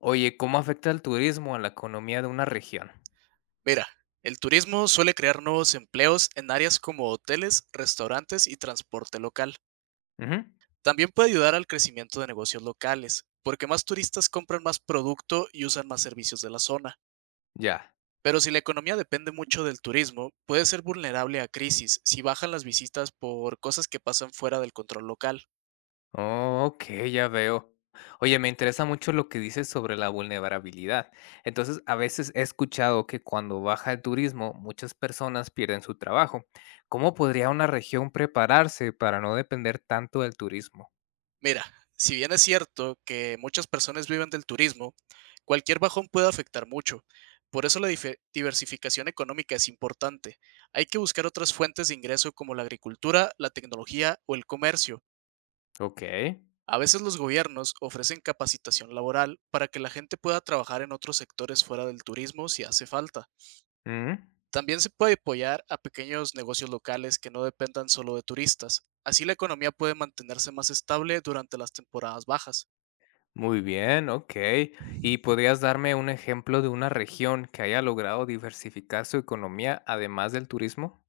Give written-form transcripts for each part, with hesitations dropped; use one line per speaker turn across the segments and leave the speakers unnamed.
Oye, ¿cómo afecta el turismo a la economía de una región?
Mira, el turismo suele crear nuevos empleos en áreas como hoteles, restaurantes y transporte local.
Ujú.
También puede ayudar al crecimiento de negocios locales, porque más turistas compran más producto y usan más servicios de la zona.
Ya.
Pero si la economía depende mucho del turismo, puede ser vulnerable a crisis si bajan las visitas por cosas que pasan fuera del control local.
Oh, ok, ya veo. Oye, me interesa mucho lo que dices sobre la vulnerabilidad. Entonces, a veces he escuchado que cuando baja el turismo, muchas personas pierden su trabajo. ¿Cómo podría una región prepararse para no depender tanto del turismo?
Mira, si bien es cierto que muchas personas viven del turismo, cualquier bajón puede afectar mucho. Por eso la diversificación económica es importante. Hay que buscar otras fuentes de ingreso como la agricultura, la tecnología o el comercio.
Ok.
A veces los gobiernos ofrecen capacitación laboral para que la gente pueda trabajar en otros sectores fuera del turismo si hace falta.
Mm.
También se puede apoyar a pequeños negocios locales que no dependan solo de turistas. Así la economía puede mantenerse más estable durante las temporadas bajas.
Muy bien, ok. ¿Y podrías darme un ejemplo de una región que haya logrado diversificar su economía además del turismo?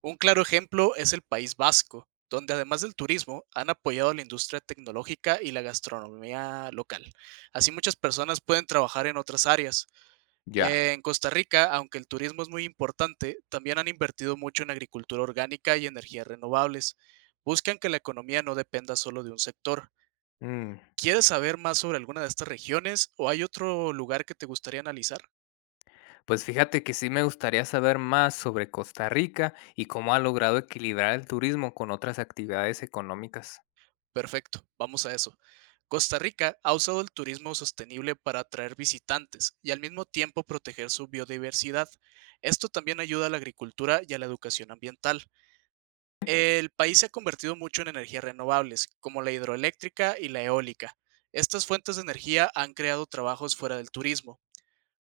Un claro ejemplo es el País Vasco, donde además del turismo han apoyado la industria tecnológica y la gastronomía local. Así muchas personas pueden trabajar en otras áreas.
Ya.
En Costa Rica, aunque el turismo es muy importante, también han invertido mucho en agricultura orgánica y energías renovables. Buscan que la economía no dependa solo de un sector.
Mm.
¿Quieres saber más sobre alguna de estas regiones o hay otro lugar que te gustaría analizar?
Pues fíjate que sí me gustaría saber más sobre Costa Rica y cómo ha logrado equilibrar el turismo con otras actividades económicas.
Perfecto, vamos a eso. Costa Rica ha usado el turismo sostenible para atraer visitantes y al mismo tiempo proteger su biodiversidad. Esto también ayuda a la agricultura y a la educación ambiental. El país se ha convertido mucho en energías renovables, como la hidroeléctrica y la eólica. Estas fuentes de energía han creado trabajos fuera del turismo.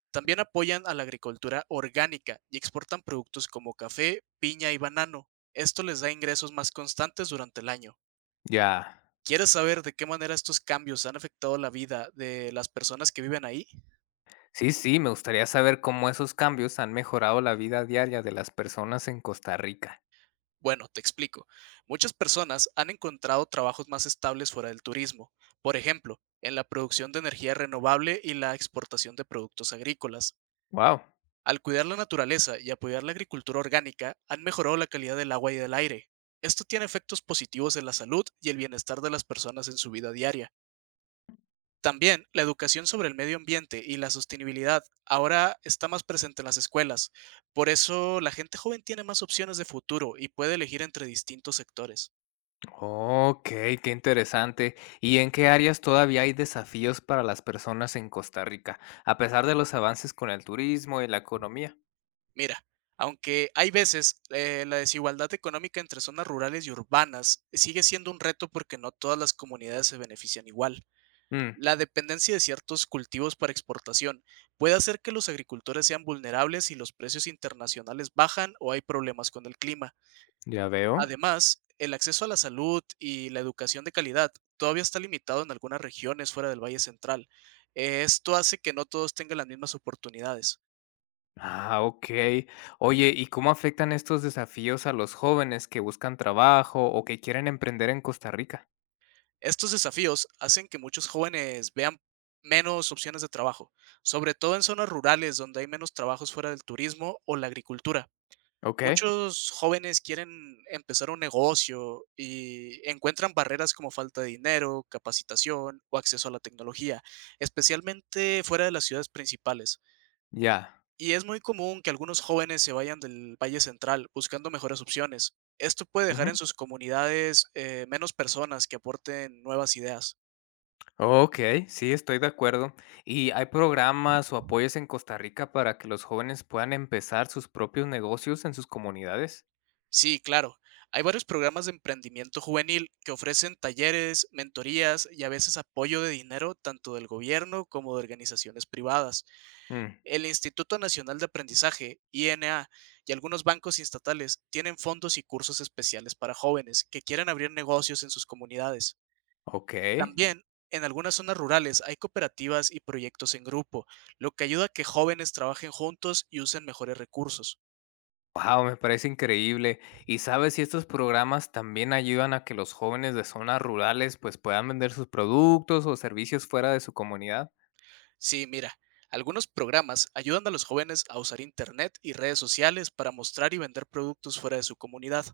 También apoyan a la agricultura orgánica y exportan productos como café, piña y banano. Esto les da ingresos más constantes durante el año.
Ya.
¿Quieres saber de qué manera estos cambios han afectado la vida de las personas que viven ahí?
Sí, sí, me gustaría saber cómo esos cambios han mejorado la vida diaria de las personas en Costa Rica.
Bueno, te explico. Muchas personas han encontrado trabajos más estables fuera del turismo, por ejemplo, en la producción de energía renovable y la exportación de productos agrícolas.
Wow.
Al cuidar la naturaleza y apoyar la agricultura orgánica, han mejorado la calidad del agua y del aire. Esto tiene efectos positivos en la salud y el bienestar de las personas en su vida diaria. También la educación sobre el medio ambiente y la sostenibilidad ahora está más presente en las escuelas. Por eso la gente joven tiene más opciones de futuro y puede elegir entre distintos sectores.
Ok, qué interesante. ¿Y en qué áreas todavía hay desafíos para las personas en Costa Rica, a pesar de los avances con el turismo y la economía?
Mira, aunque hay veces la desigualdad económica entre zonas rurales y urbanas sigue siendo un reto porque no todas las comunidades se benefician igual.
Mm,
La dependencia de ciertos cultivos para exportación puede hacer que los agricultores sean vulnerables si los precios internacionales bajan o hay problemas con el clima.
ya veo.
Además, el acceso a la salud y la educación de calidad todavía está limitado en algunas regiones fuera del Valle Central. Esto hace que no todos tengan las mismas oportunidades.
Ah, okey. Oye, ¿y cómo afectan estos desafíos a los jóvenes que buscan trabajo o que quieren emprender en Costa Rica?
Estos desafíos hacen que muchos jóvenes vean menos opciones de trabajo, sobre todo en zonas rurales donde hay menos trabajos fuera del turismo o la agricultura.
Okey,
Muchos jóvenes quieren empezar un negocio y encuentran barreras como falta de dinero, capacitación o acceso a la tecnología, especialmente fuera de las ciudades principales.
ya.
Y es muy común que algunos jóvenes se vayan del Valle Central buscando mejores opciones. Esto puede dejar
Ujú.
en sus comunidades menos personas que aporten nuevas ideas.
Okey, sí, estoy de acuerdo. ¿Y hay programas o apoyos en Costa Rica para que los jóvenes puedan empezar sus propios negocios en sus comunidades?
Sí, claro. Hay varios programas de emprendimiento juvenil que ofrecen talleres, mentorías y a veces apoyo de dinero tanto del gobierno como de organizaciones privadas.
Mm,
El Instituto Nacional de Aprendizaje, INA, y algunos bancos estatales tienen fondos y cursos especiales para jóvenes que quieren abrir negocios en sus comunidades.
okey.
También, en algunas zonas rurales hay cooperativas y proyectos en grupo, lo que ayuda a que jóvenes trabajen juntos y usen mejores recursos.
Guau, me parece increíble. ¿Y sabes si estos programas también ayudan a que los jóvenes de zonas rurales, pues, puedan vender sus productos o servicios fuera de su comunidad?
Sí, mira, algunos programas ayudan a los jóvenes a usar Internet y redes sociales para mostrar y vender productos fuera de su comunidad.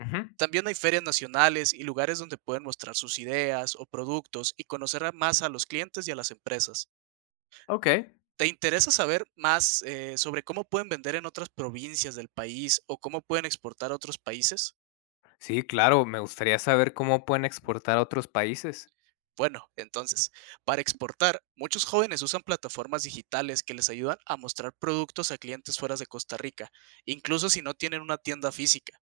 Ujú.
También hay ferias nacionales y lugares donde pueden mostrar sus ideas o productos y conocer más a los clientes y a las empresas.
Okey.
¿Te interesa saber más sobre cómo pueden vender en otras provincias del país o cómo pueden exportar a otros países?
Sí, claro, me gustaría saber cómo pueden exportar a otros países.
Bueno, entonces, para exportar, muchos jóvenes usan plataformas digitales que les ayudan a mostrar productos a clientes fuera de Costa Rica, incluso si no tienen una tienda física.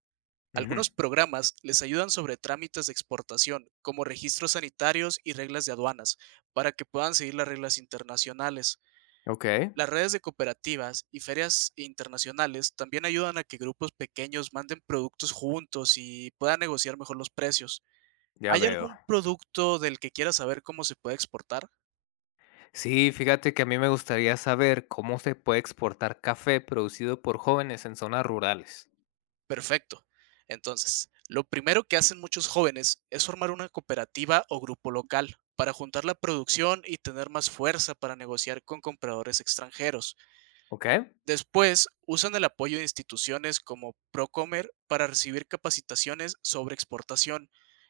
Ujú.
Algunos programas les ayudan sobre trámites de exportación, como registros sanitarios y reglas de aduanas, para que puedan seguir las reglas internacionales.
Okey,
Las redes de cooperativas y ferias internacionales también ayudan a que grupos pequeños manden productos juntos y puedan negociar mejor los precios.
ya
¿Hay
veo.
algún producto del que quieras saber cómo se puede exportar?
Sí, fíjate que a mí me gustaría saber cómo se puede exportar café producido por jóvenes en zonas rurales.
Perfecto. Entonces, lo primero que hacen muchos jóvenes es formar una cooperativa o grupo local para juntar la producción y tener más fuerza para negociar con compradores extranjeros.
Okey,
Después, usan el apoyo de instituciones como Procomer para recibir capacitaciones sobre exportación.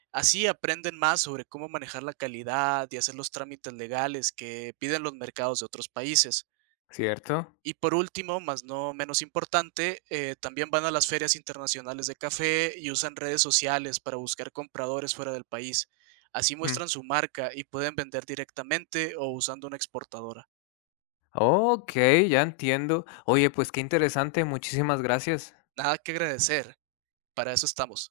Así aprenden más sobre cómo manejar la calidad y hacer los trámites legales que piden los mercados de otros países.
¿cierto?
Y por último, más no menos importante, también van a las ferias internacionales de café y usan redes sociales para buscar compradores fuera del país. Así
Mm.
muestran su marca y pueden vender directamente o usando una exportadora.
Okey, ya entiendo. Oye, pues qué interesante, muchísimas gracias.
Nada que agradecer, para eso estamos.